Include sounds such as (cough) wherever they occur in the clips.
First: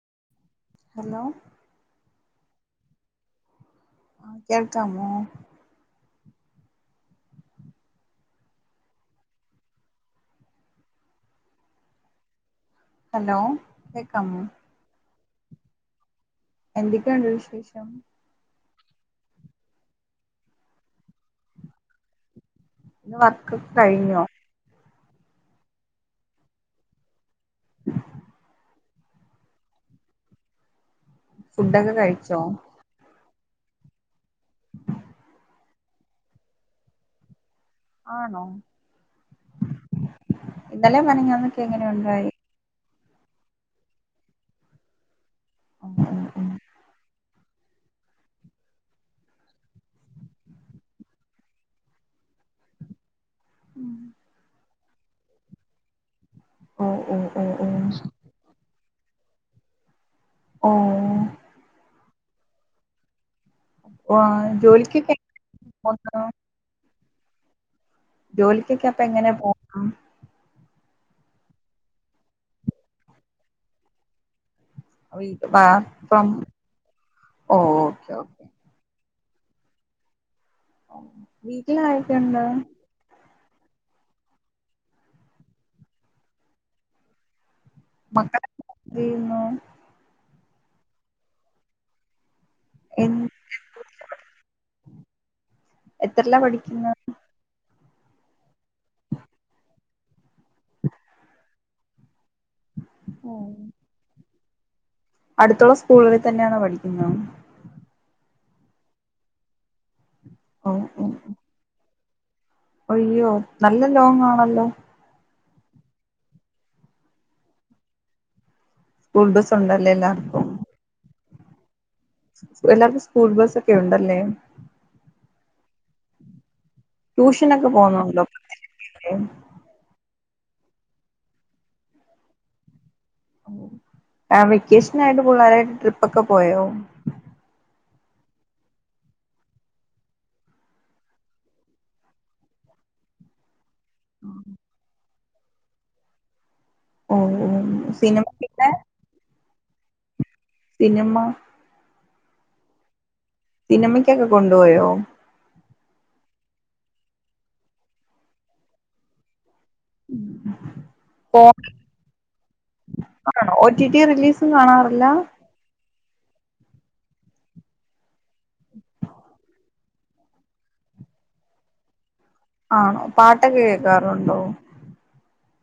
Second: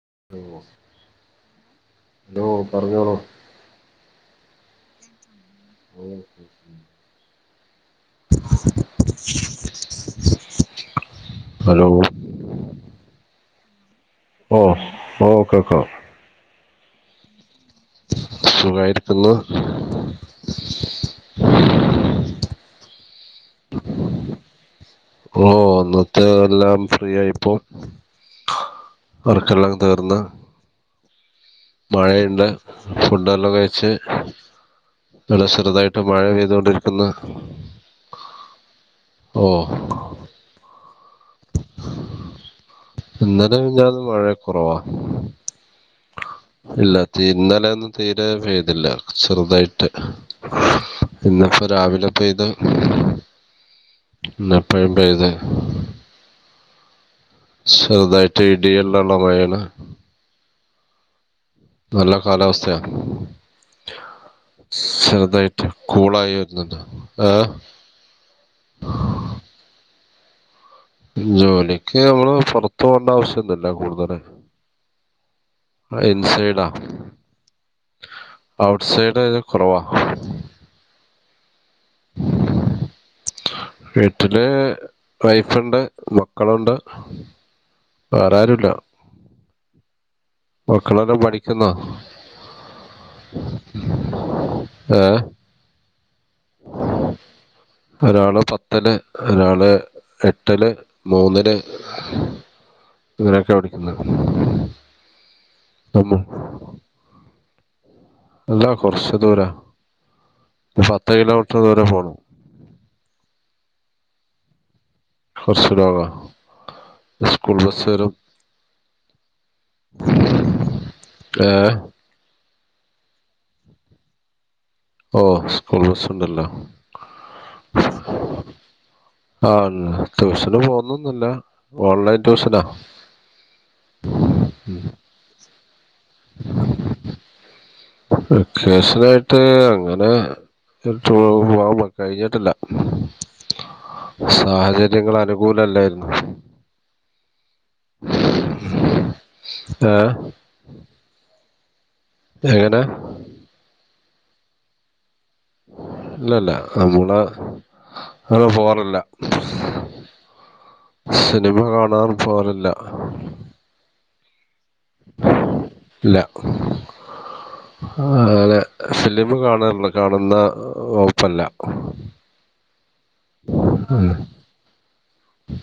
(inaudible) Hello hello പറഞ്ഞോളൂ. ആ കേൾക്കാമോ (inaudible) ഹലോ ഹലോ കേൾക്കാ ഓ കേൾക്കാം എന്തൊക്കെയാണ്ട് വിശേഷം സുഖായിരിക്കുന്നു ഇന്ന് വർക്ക് കഴിഞ്ഞോ ഓ ഇന്നത്തെ എല്ലാം ഫ്രീ ആയിപ്പോ വർക്കുകൾ എല്ലാം തീർന്നു ഫുഡൊക്കെ കഴിച്ചോ മഴയുണ്ട് ഫുഡ് എല്ലാം കഴിച്ച് ഇവിടെ ചെറുതായിട്ട് മഴ പെയ്തുകൊണ്ടിരിക്കുന്നു ആണോ ഓ ഇന്നലെയും മിനങ്ങാന്നൊക്കെ എങ്ങനെയുണ്ടായി ഇന്നലെ മിനങ്ങാന്നൊക്കെ മഴയൊക്കെ കുറവ ഇല്ല ഇന്നലെ ഒന്നും തീരെ പെയ്തില്ല ചെറുതായിട്ട് ഇന്നിപ്പോ രാവിലെ പോയി അത് ഇന്നിപ്പോഴും പെയ്ത് ഓ ഓ ഓ ഓ (unintelligible) ഓ നല്ല കാലാവസ്ഥയാ ഓ ജോലിക്കൊക്കെ എങ്ങനെ ചെറുതായിട്ട് പോവുന്നു കൂളായി വരുന്നുണ്ട് ഏ ജോലിക്കൊക്കെ അപ്പൊ എങ്ങനെ പോണം ജോലിക്ക് മ്മള് പുറത്തു പോവേണ്ട ആവശ്യല്ലല്ലോ കൂടുതല് ഓയി ഫാ ഫം ഇൻസൈഡാ ഓ ഓക്കെ ഓ അത് കുറവാ വീട്ടില് ആരൊക്കെയുണ്ട് വീട്ടില് വൈഫുണ്ട് മക്കളുണ്ട് വേറെ മക്കളക്കെ ആരുല്ല എന്തെയ്യുന്നു മക്കളെല്ലാം പഠിക്കുന്നാ എ ഏ എത്രെലാ പഠിക്കുന്നെ ഒരാള് പത്തില് ഒരാള് എട്ടില് മൂന്നില് ഇങ്ങനെയൊക്ക വിളിക്ക്ന്നത് അടുത്തുള്ള സ്കൂളിൽ തന്നെയാണോ പഠിക്കുന്നത് അല്ല കുറച്ച് ദൂരാ ഓ ഒരു ഓ പത്ത് കിലോമീറ്റർ ദൂരെ പോണം അയ്യോ നല്ല ലോങ്ങാണല്ലോ (unintelligible) സ്കൂൾ ബസ്സ് വരും സ്കൂൾ ബസ്സ് ഉണ്ടല്ലേ എല്ലാർക്കും ഏ എല്ലാർക്കും സ്കൂൾ ബസ്സ് ഒക്കെ ഉണ്ടല്ലേ ഓ സ്കൂൾ ബസ്സ് ഉണ്ടല്ലോ ട്യൂഷനൊക്കെ പോവുന്നുണ്ടോ ഏ ആ ട്യൂഷന് പോകുന്നൊന്നുല്ല ഓൺലൈൻ ട്യൂഷനാ ആ വെക്കേഷനായിട്ട് പുള്ളേര് ട്രിപ്പൊക്കെ പോയോ വെക്കേഷനായിട്ട് അങ്ങനെ (unintelligible) പോവാൻ കഴിഞ്ഞിട്ടില്ല സാഹചര്യങ്ങൾ അനുകൂലല്ലായിരുന്നു ഓഓ സിനിമക്കിട്ടേ ഏ പിന്നെമ്മ എങ്ങനെ സിനിമക്കൊക്കെ കൊണ്ടുപോയോ ഇല്ല ഇല്ല നമ്മള് അങ്ങനെ പോവാറില്ല ഓ സിനിമ കാണാൻ പോവാറില്ല ഒ ടി ടി റിലീസ് തും കാണാറില്ല ഇല്ല അങ്ങനെ ഫിലിം കാണാറില്ല കാണുന്ന വകുപ്പല്ല ആണോ പാട്ടൊക്കെ കേക്കാറുണ്ടോ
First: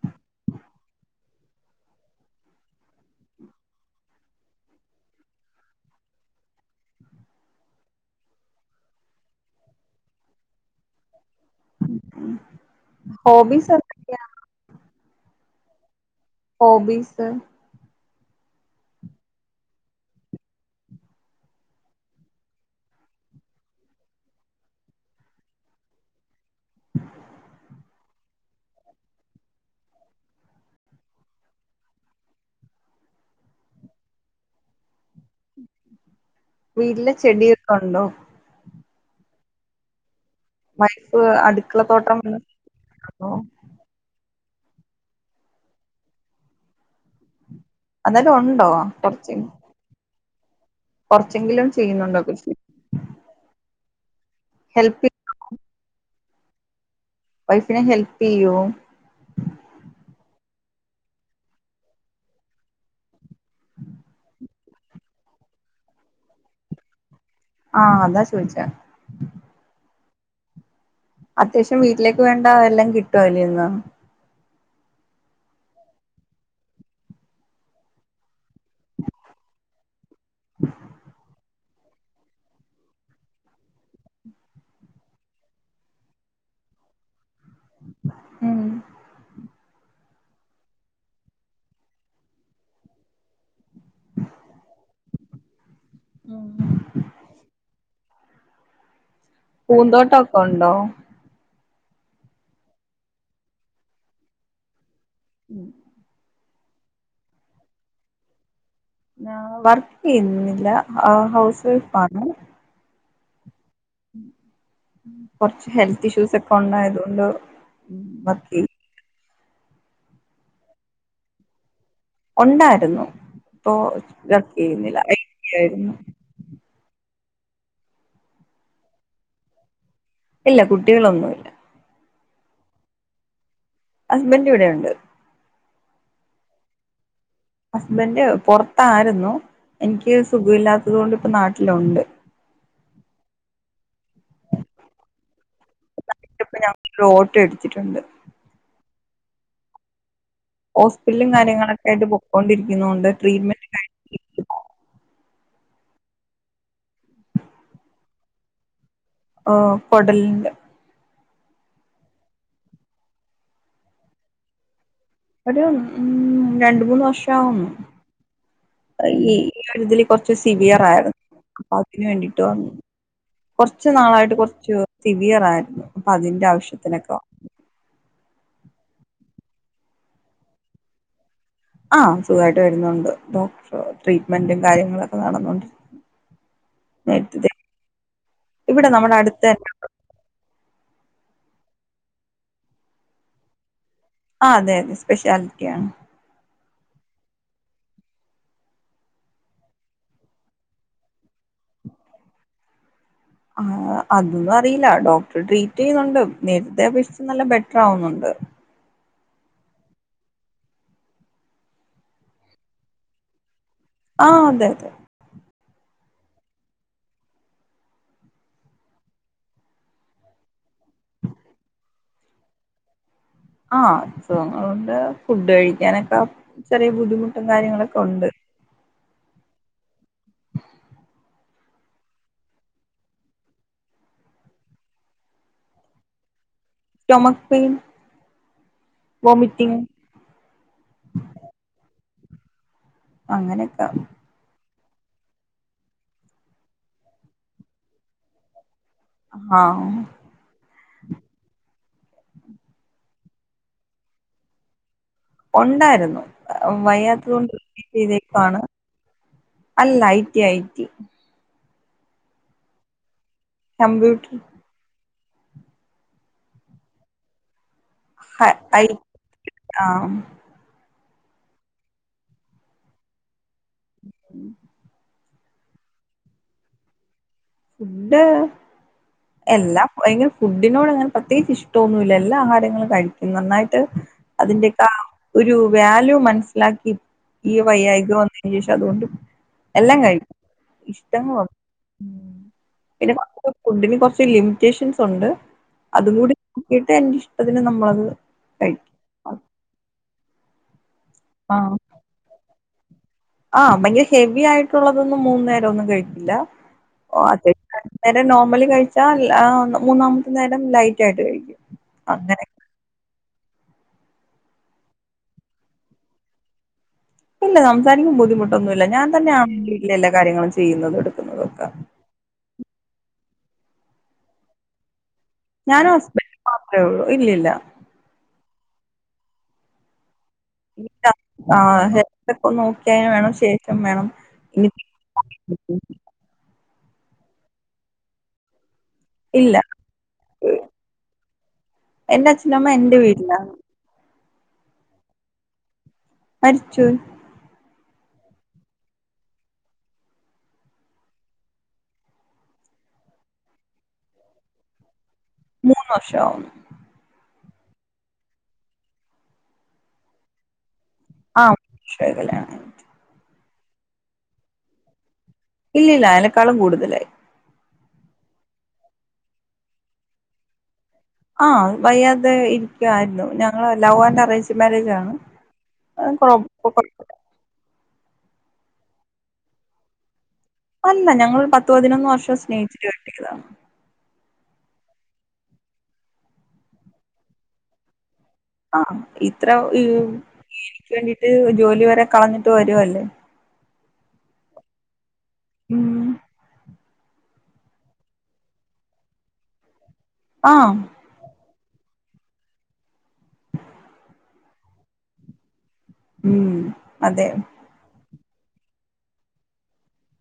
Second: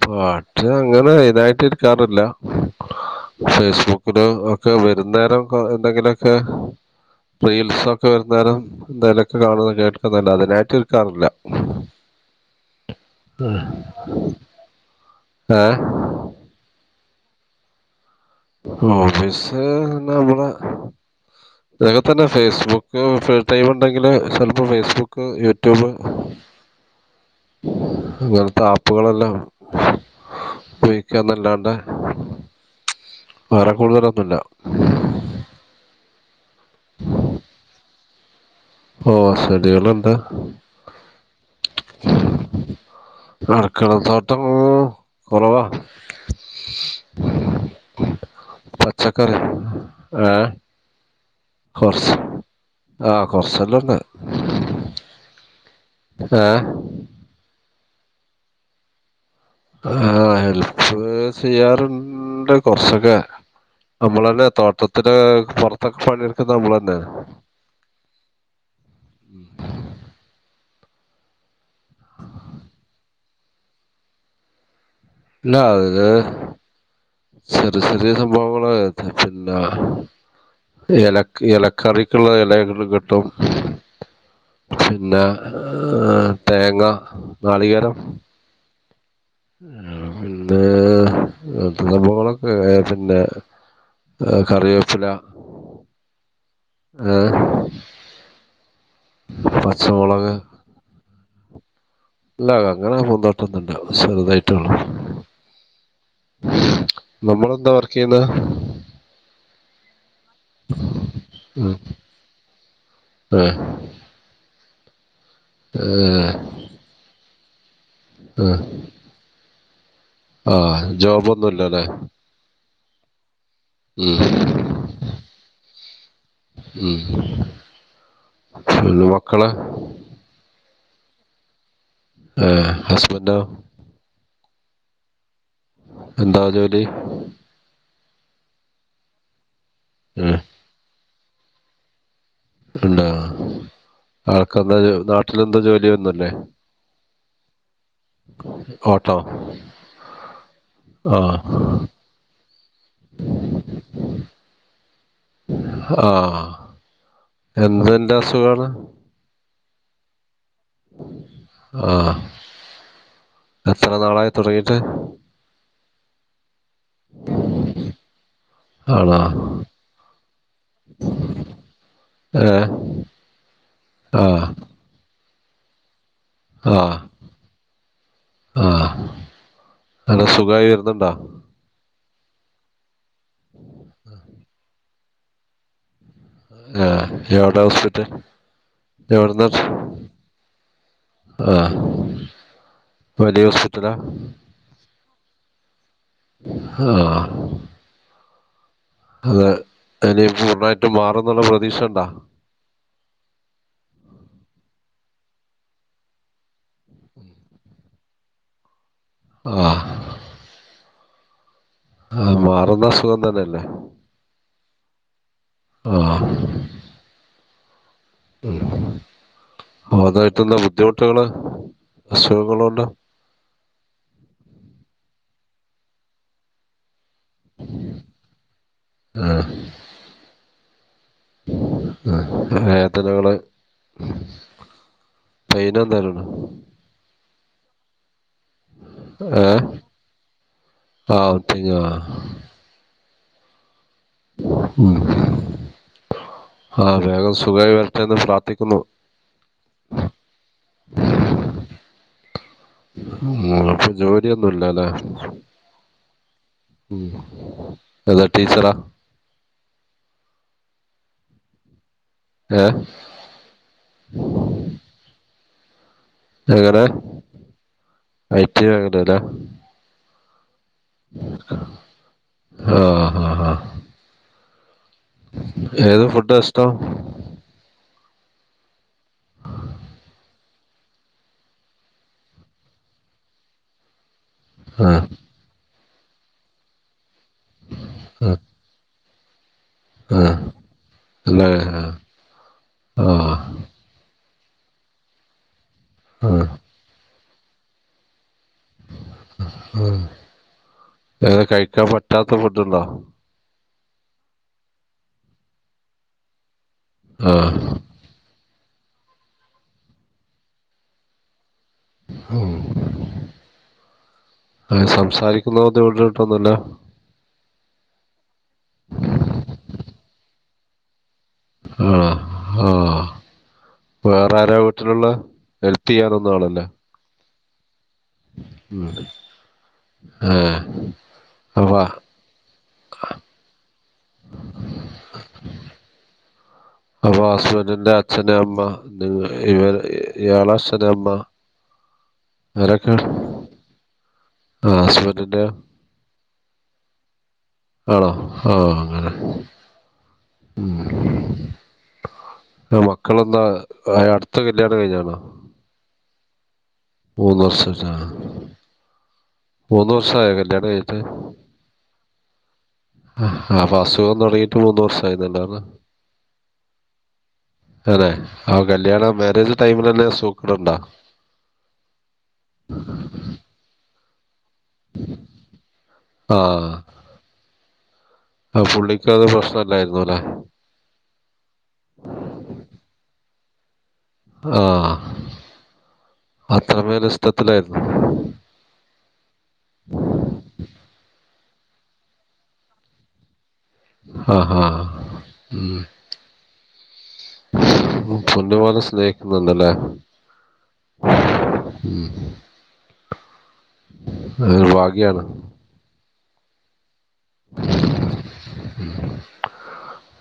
പാട്ട് അങ്ങനെ ഇതായിട്ട് ഇരിക്കാറില്ല ഫേസ്ബുക്കില് ഒക്കെ വരുന്നേരം എന്തെങ്കിലൊക്കെ റീൽസൊക്കെ വരുന്നേരും എന്തേലൊക്കെ കാണാന്ന് കേൾക്കാന്നല്ലാതെ അതിനായിട്ട് നിൽക്കാറില്ല ഹും ഹോബീസ് എന്തൊക്കെയാണ് ഏ ഹോബീസ് ഹോബീസ് എന്നാള്ളെ ഇതൊക്കെ തന്നെ ഫേസ്ബുക്ക് ഫ്രീ ടൈമ്ണ്ടെങ്കില് ചെലപ്പോ ഫേസ്ബുക്ക് യൂട്യൂബ് (inaudible) അങ്ങൻതെ ആപ്പുകളെല്ലാം ഉപയോഗിക്കാന്നല്ലാണ്ടെ വേറെ കൂടുതലൊന്നുല്ല വീട്ടിലെ ചെടിയൊക്കെ ഉണ്ടോ ഓ ശടി വല്ല എന്താ വൈപ്പ് അടുക്കള തോട്ടം വന്ന് അടുക്കളത്തോട്ടം കുറവാ അോലും ഉണ്ടോ ചറച്ചും ഏ കുറച്ച് കൃഷി ആഹ കൊറച്ചല്ലാംന്ന ഹെപ്പിംഗ ആഹ വൈഫിനെ ഹെല്പ് ചെയ്യൂ ആ ഹെല്പ്പ് ചെയ്യാറുണ്ട് കുറച്ചൊക്കെ നമ്മള തന്നെ തോട്ടത്തി പുറത്തൊക്കെ പണിയെടുക്കുന്ന നമ്മൾ തന്നെ ആഹ അതാ ചോയിിച്ച അത്യാവശ്യം വീട്ടിലേക്ക് വേണ്ട എല്ലാം കിട്ടുവ അല്ലന്ന് ഇ ആത് ചെറിയ ചെറിയ സംഭവങ്ങള പിന്നെ ഇല ഇല കറിക്കുള്ള ഇലകൾ കിട്ടും പിന്നെ ർ തേങ്ങ നാളികേരം ഉം ആ പി സംഭവങ്ങളൊക്കെ പിന്നെ കറിവേപ്പില ആഹ പൂന്തോട്ടൊക്കെ ഉണ്ടോ ഇല്ല അങ്ങനെ പന്തോട്ടൊന്നണ്ടാവ ചെറുതായിട്ടള്ളൂ നമ്മൾെന്താ വർക്ക് ചെയ്യുന്ന വർക്ക് ചെയ്യുന്നില്ല ഹൗസ് വൈഫ് ആാണ് ആഹ് കൊറച്ച് ഹെൽത്ത് ഇഷ്യൂസ് ഒക്കെ ഉണ്ടായത കൊണ്ട് ആ ആഹ് ജോബൊന്നുംല്ലല്ലെ ഉണ്ടായിരുന്നു ഇപ്പൊ ഉം ക്ക ചെയുന്നില്ലരുന്നു ഉം പിന്നെ മക്കള് ഇല്ല കുട്ടികളൊന്നുമല്ല ആഹ ഹസ്ബന്റോ ഹസ്ബൻഡ് ഇവിടെ ഉണ്ട് എന്താ ജോലി ഹസ്ബന്റ് പുറത്തായിരുന്നു എനിക്ക് ഏഹ് സുഖമില്ലാത്തത് കൊണ്ട് ഇപ്പ നാട്ടിലുണ്ട് ഉണ്ടാ ആൾക്കെന്താ നാട്ടില എന്താ ജോലി വന്നല്ലേ റോട്ട് എടുത്തിട്ടുണ്ട് ട്ടോ ഹോസ്പിറ്റലും കാര്യങ്ങളൊക്കെ ആയിട്ട് പോക്കൊണ്ടിരിക്കുന്നുണ്ട് ട്രീറ്റ്മെന്റ് ആഹ എന്ത്ന്റെ അസുഖാണ് കൊടൽ ആഹ എത്ര നാളായി തുടങ്ങിട്ട് ഒരു ഉ രണ്ട മൂന്ന് വർഷ ആവുന്നു ആണോ ഈ ഈ കഴുതിൽ കുറച്ച് സിവിയർ ആയിരുന്നു അപ്പൊ അതിന് വേണ്ടിട്ട് ഏഹ് വന്നു കുറച്ചു നാളായിട്ട് ആഹ് കുറച്ച് സിവിയറ ആയിരുന്നു അപ്പൊ അതിന്റെ ആവശ്യത്തിനൊക്കെ ആഹ അനെ സുഖമായി വരുന്നുണ്ടോ ആഹ സുഖമായിട്ട് വരുന്നുണ്ട് ഡോക്ടർ ട്രീറ്റ്മെന്റും കാര്യങ്ങളൊക്കെ നടന്നണ്ട് ആഹ് എവിടെ ഹോസ്പിറ്റൽ ഇവിടെ നമ്മുടെ എവിടെന്ന് അടുത്ത് ആഹലിയ ഹോസ്പിറ്റലാ ആ അതെ അതെ സ്പെഷ്യാലിറ്റിയ ആണ് ആ അതെ അ പൂർണ്ണായിട്ട് മാറ ആ അതൊന്നും അറിയില്ല ഡോ ട്രീറ്റ് ചെയ്യുന്നുണ്ട് നേരതെ അപേക്ഷിച്ചു നല്ല ബെറ്റർ ആവുന്നുണ്ട് ആ ആ മാറുന്ന അ സുഖം തന്നെയല്ലേ ആഹ അതെ അതെ ആഹ ഉഹ അ അതായിട്ട് എന്താ ബുദ്ധിമുട്ടുകള് അസുഖങ്ങള് കൊണ്ട് ആഹണ്ട് ഫുഡ് കഴിക്കാനൊക്കെ ചെറിയ ബുദ്ധിമുട്ട മും കാര്യങ്ങളൊക്കെ ഉണ്ട് ആ ആ വേദനകള് പൈൻ എന്തേലും ഉണ്ടോ സ്റ്റോമക് പെയിൻ ഏ വോമിറ്റിങ് (unintelligible) അങ്ങനെയൊക്കെ ആ വേഗം സുഖമായി വരത്തന്ന് പ്രാർത്ഥിക്കുന്നു ആഹ ആ ഉ അപ്പൊ ജോലിയൊന്നുമില്ലല്ലെ ഉണ്ടായിരുന്നു വയ്യാത്ത കൊണ്ട് (inaudible) ഏതാ ക്കാണ് ടീച്ചറാ അല്ല ഐത്തി അയിത്തി ആഹ കംമ്പ്യൂട്ടർ എങ്ങനെ ഐടി ഐ ആ ആഹ ഹഹ ഹഹ ഉ ഉ ഏതോ ഫുഡ് ഇഷ്ടം എന്ത എല്ലാ എന ഫുഡിനോട് അങ്ങനെ പ്രത്യേകിച്ച് ഇഷ്ടൊന്നുമല്ല എല്ലാ ആഹാരങ്ങളും കഴിക്കും നന്നായിട്ട് അതിന്റെയക്കെ ഒരു വാല്യൂ മനസ്സിലാക്കി ഈ വൈ്യായികം ആഹ് വന്നതിന് ശേഷം അതുകൊണ്ടും എല്ലാം കഴ ആ ഇഷ്ടങ്ങ അല്ലേ ആ പിന്നെ ആ കു ഫുഡിന് കുറച്ച് ലിമിറ്റേഷൻസ് ഉണ്ട് ആ അതുകൂടി നോിട്ട് എ പതിന് നമ്മളത് കഴിക്കും അത് കഴിക്കാൻ പറ്റാത്ത ഫുഡുണ്ടോ ആഹ ഭയങ്കര ഹെവി ആയിട്ടുള്ളതൊന്നും മൂന്നു നേരം ഒന്നും കഴിക്കില്ല ഓ ആ അ നേരം നോർമലി കഴിച്ചാൽ മൂന്നാമത്തെ നേരം ലൈറ്റ് ആയിട്ട് കഴിക്കും അങ്ങനെ ഓ ആ സംസാരിക്കുന്ന ബുദ്ധിമുട്ടിട്ടൊന്നുമല്ല ഇല്ല സംസാരിക്കും ബുദ്ധിമുട്ടൊന്നുംുമല്ല ഞാൻ തന്നെയ ആ വീട്ടിൽ എല്ലാ കാര്യങ്ങളും ചെയ്യുന്നത് എടുക്കും ആഹ ആഹ വേറെരാ വീട്ടിലുള്ള ഞാൻ ഹെൽപ്പ് ഹസ്ബന് ചെയ്യാനൊന്നും ആളല്ലേ മാത്രമേ ഉള്ളൂ ഇല്ലില്ല ആ അപ്പൊ ഹക്കെ നോക്കിയന് വേണം ശേഷം ഇം വേണം ഇനി അപ്പൊ ഹസ്ബൻറിിന്റെ അച്ഛന്റെ അമ്മ നി ഇല്ല ഇവ ഇയാള അച്ഛന്റെ അമ്മ എൻന്റെ അച്ഛനമ്മ എൻറെ വീടിലാ ആസ്പറ്റല്ല അരിിച്ചൂ ആണോ ആഹ അങ്ങനെ ഉ ആ മക്കളെന്താ ആ അടുത്ത കല്യാണം കഴിഞ്ഞാണ് മനശ മൂന്ന് വർഷംച്ച മൂന്ന് വർഷം ആയ കല്യാണം കഴട്ട് ആഹ കല്യാണ ആഹ അൊ അസുഖം തുടങ്ങിട്ട് മൂന്ന് വർഷം ഇല്ലല്ല അയനക്കാളും കൂടുതലായി അനെ ആ കല്യാണ മാരേജ് ടൈമിലല്ല സൂക്കടണ്ടോ ആഹ വയ്യാതെ ഇരിക്കുവായിരുന്നു ഞങ്ങള് ലഹ്വാ അറിയി മേജണ്ഴ ആ ആ പുള്ളിക്ക അത് പ്രശ്നംല്ലായിുന്ന അലെ അല്ല ഞങ്ങ പത്തു പതിനൊന്ന് വർഷം സ്നേഹിച്ചിട്ട് കിട്ടിയതാണ് ആഹ അത്രമേ രഷത്തിലായിരുന്നു ആഹ ഇത്ര ഈ എനിക്ക് വേണ്ടീട്ട് ജോലി വരെ കളഞ്ഞിട്ട് വരു അല്ലേ ആഹ് ഹഹ് ഉം ഉ പൊന്ന പോലെ സ്നേഹിക്കുന്നുണ്ടല്ലേ ആഹ് ഉം ഉ (unintelligible) അ വഗയാണ് ഉം അതെ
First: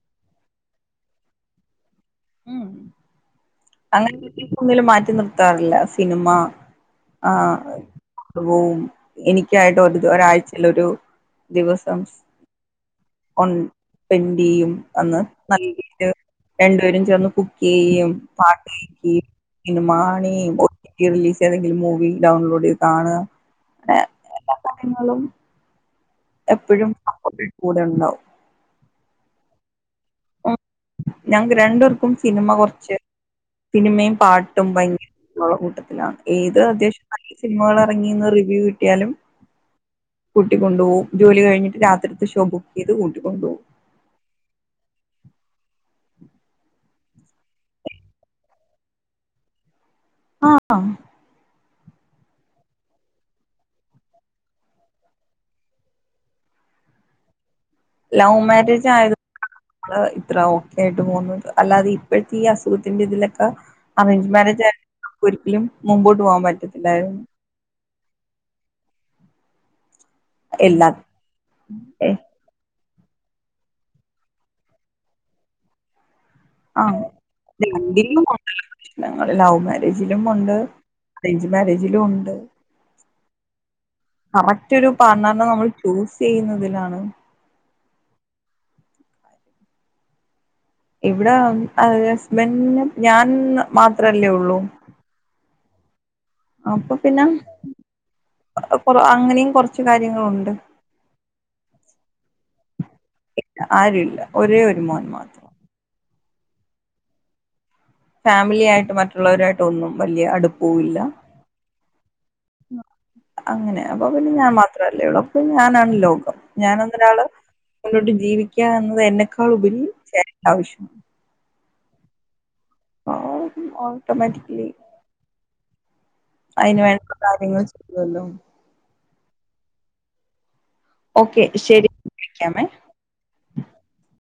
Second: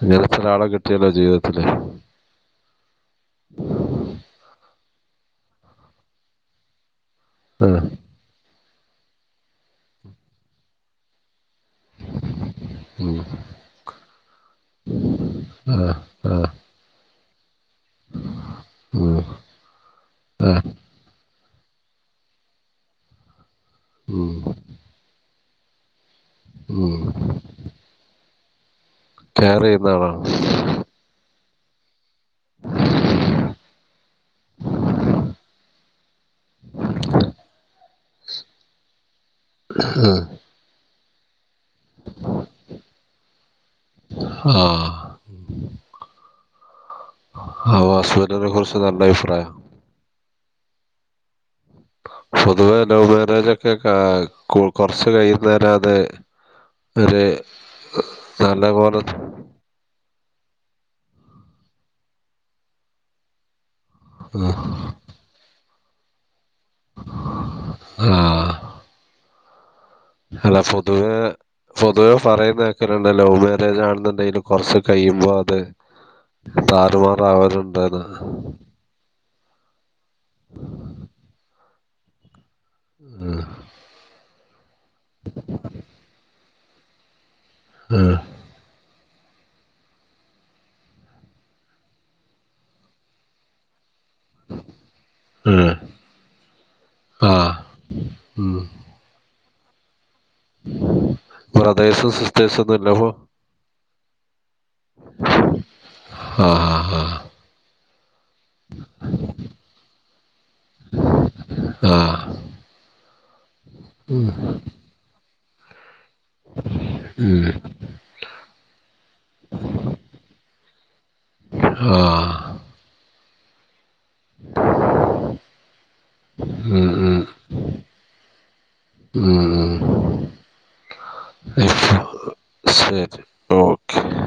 അങ്ങനെ ചില ആളെ കിട്ടിയല്ലോ ജീവിതത്തില് ഉ അങ്ങനെ ഒ ഒന്നും മാറ്റി നിർത്താറില്ല സിനിമ ആ പോവും എനിക്കായിട്ട് ഒരു ഒരാഴ്ചൽൊ ഒരു ദിവസം ഉം. െന് ചെയും അന്ന് ആ നല്ലട്ട് ആ രണ്ടുപേരും ജന കുക്കി പാട്ടക്കി ഉം. ഇന്ന ആ മണിട്ടല ഏതെങ്കിലും മൂവി ഡൗൺലോഡ് ചെയ്ത് കാണുക അങ്ങ ഉം. എാ കാര്യങ്ങളും എപ്പോഴും ഉം. കൂടെ ഉണ്ടാവും കയർ ചെയ്യുന്നാണോ (unintelligible) രണ്ട പർക്കും സിനിമ കുറച്ച് സിനിമയും പാട്ടും ഭയങ്കര കൂട്ടത്തിലാണ് ഏത് അത്വ്യം നല്ല സിനിമകൾ ഇറങ്ങിന്ന് റിവ്യൂ കിട്ടിയാലും ഉം. കൂട്ടിക്കൊണ്ടുപോവും ജോലി കഴിഞ്ഞിട്ട് രാത്രിത്തെ ഷോ ബുക്ക് ചെയ്ത് കൂട്ടിക്കൊണ്ടുപോകവും ഉം ആ വസ്തുനെ കുറിച്ച് നല്ല അഭിപ്രായം ആ പൊതുവേ ലവ് മാരേജ് ഒക്കെ കൊറച്ച് കൈ നേരാതെ വറ (unintelligible) ലവ് മാരേജ് ആയത് ഇത്ര ഓക്കെ ആയിട്ട് പോകുന്നത് അല്ലാതെ ഇപ്പോഴത്തെ ഈ അസുഖത്തിന്റെ ഇതിലൊക്കെ അറേഞ്ച് മാരേജ ആയാല നമു ഒരിക്കലും മ്പോട്ട് പോകാൻ പറ്റും ആ അല്ല എല്ലാ പൊതുവേ പൊതുവേ പറയുന്ന ലവ് മാരേജ് ആണെന്നുണ്ടെും കൊറച്ച് കഴിയുമ്പോ അത് ആഹ് താറുമാറാവരുണ്ടന്ന് രണ്ടിലും ഉണ്ടല്ലോ പ്രശ്നങ്ങൾ ലവ് മാരേജിലും ഉണ്ട് അറേഞ്ച് മാരേജിലും ഉണ്ട് ആ കറക്റ്റ് ഒരു പണെണ്ണം നമ്മൾ ചൂസ് ചെയ്യുന്നതിലാണ് ആ ഇവിടെ അ ഹസ്ബൻറിന് ഞാൻ മാത്രല്ലേ ഉള്ളൂ മ്മ് അപ്പൊ പിന്നെ ഉം കൊറ അങ്ങനെയും കുറച്ച് കാര്യങ്ങളുണ്ട്. ബ്രതേഴ്സും സിസ്റ്റേഴ്സും ഒന്നുംല്ലപ്പൊ ആരുല്ല ഒരേ ഒരു മോൻ മാത്രം ആ ഹഹ ഹഹ ഫാമിലിയ ആയിട്ട് മറ്റുള്ളവരായിട്ട് ഒന്നും വലിയ അടു പോവില്ല ആഹ് അങ്ങനെ അപ്പൊ ഉം പിന്നെ ഞാൻ മാത്രല്ലേ ഉള്ളൂ പിന്നെ ഞാനാണ് ലോകം ഞാനന്ന ഒന്നൊരാള് ഉം മുന്നോട്ട് ജീവിക്കാ എന്നത് എന്നെക്കാൾഉപരി ചേട്ടൻ്റെ ആവശ്യമാണ്. ആ മ്മ് ഓട്ടോമറ്റിക്കിലി ഉം അതിനുവേണ്ട ഉം കാര്യങ്ങളൊക്കെ ചെയുല്ലോ ഉം ഉം. ഓക്കെ ശരി വിളിക്കാമെ